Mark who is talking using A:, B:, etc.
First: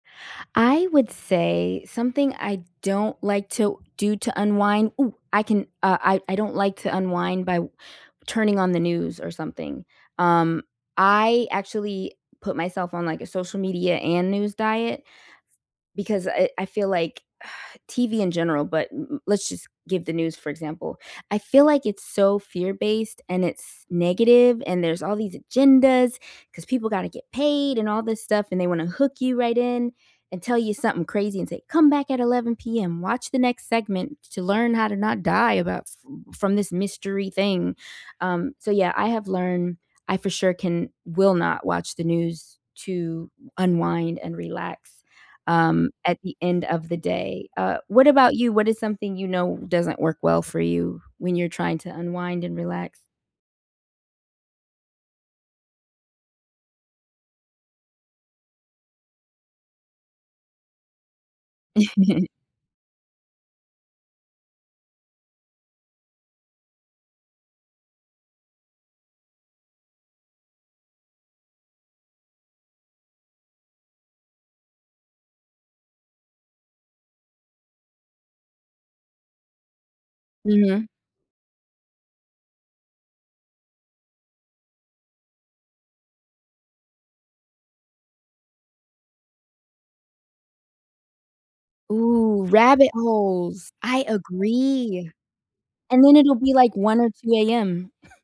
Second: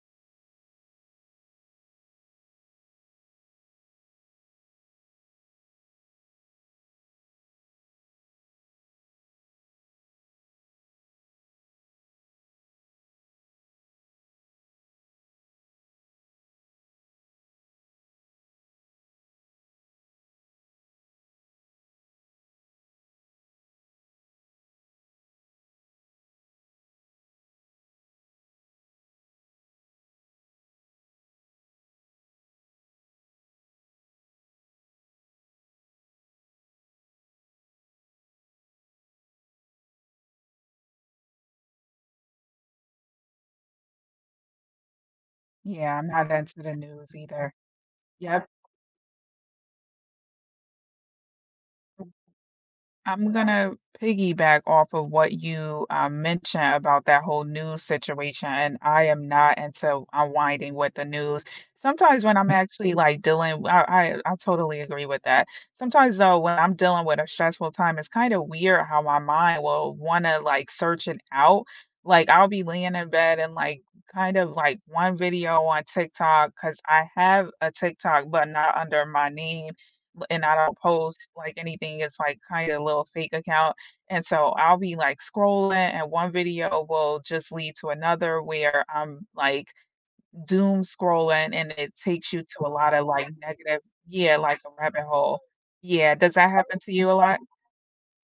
A: I would say something I don't like to do to unwind. Ooh, I can, uh, I I don't like to unwind by w turning on the news or something, um, I actually put myself on, like, a social media and news diet, because, uh, eh, I feel, like, TV in general, but m m let's, just, give the news, for example. I feel, like, it's so fear-based, and it's negative, and there's all these agendas, 'cause people gotta get paid and all this stuff, and they wanna hook you right in and tell you something crazy and say, "Come back at 11 PM watch the next segment to learn how to not die about sf from this mystery thing." um, so yeah, I have learned I for sure can will not watch the news to unwind and relax, um,
B: Yeah, I'm
A: at
B: not
A: the
B: into
A: end
B: the
A: of the
B: news
A: day.
B: either.
A: Uh, what about
B: Yep.
A: you? What is something you know doesn't work well for you when you're trying to
B: [unintelligible]
A: unwind and relax?
B: I'm gonna piggyback off of what you, uh, mentioned about that whole news situation, and I am not into unwinding with the news. Sometimes when I'm actually, like, dealing wi I I I totally agree with that. Sometimes though, when I'm dealing with a stressful time, it's, kinda, weird how my mind will wanna, like, search it out. Like I'll be laying in bed and, like, kind of, like, one video on TikTok, 'cause I have a TikTok, but not under my name, but and I don't
A: Mhm.
B: post, like, anything, it's like, kinda, a little fake account, and so I'll be, like, scrolling and one video will, just, lead to another where I'm, like, doomscrolling and it takes you
A: Ooh,
B: to a
A: rabbit
B: lotta, like,
A: holes,
B: negative,
A: I
B: yeah, like, a rabbit
A: agree,
B: hole,
A: and
B: yeah,
A: then
B: does
A: it'll
B: that
A: be, like,
B: happen to
A: 1
B: you
A: or
B: a
A: 2
B: lot?
A: AM.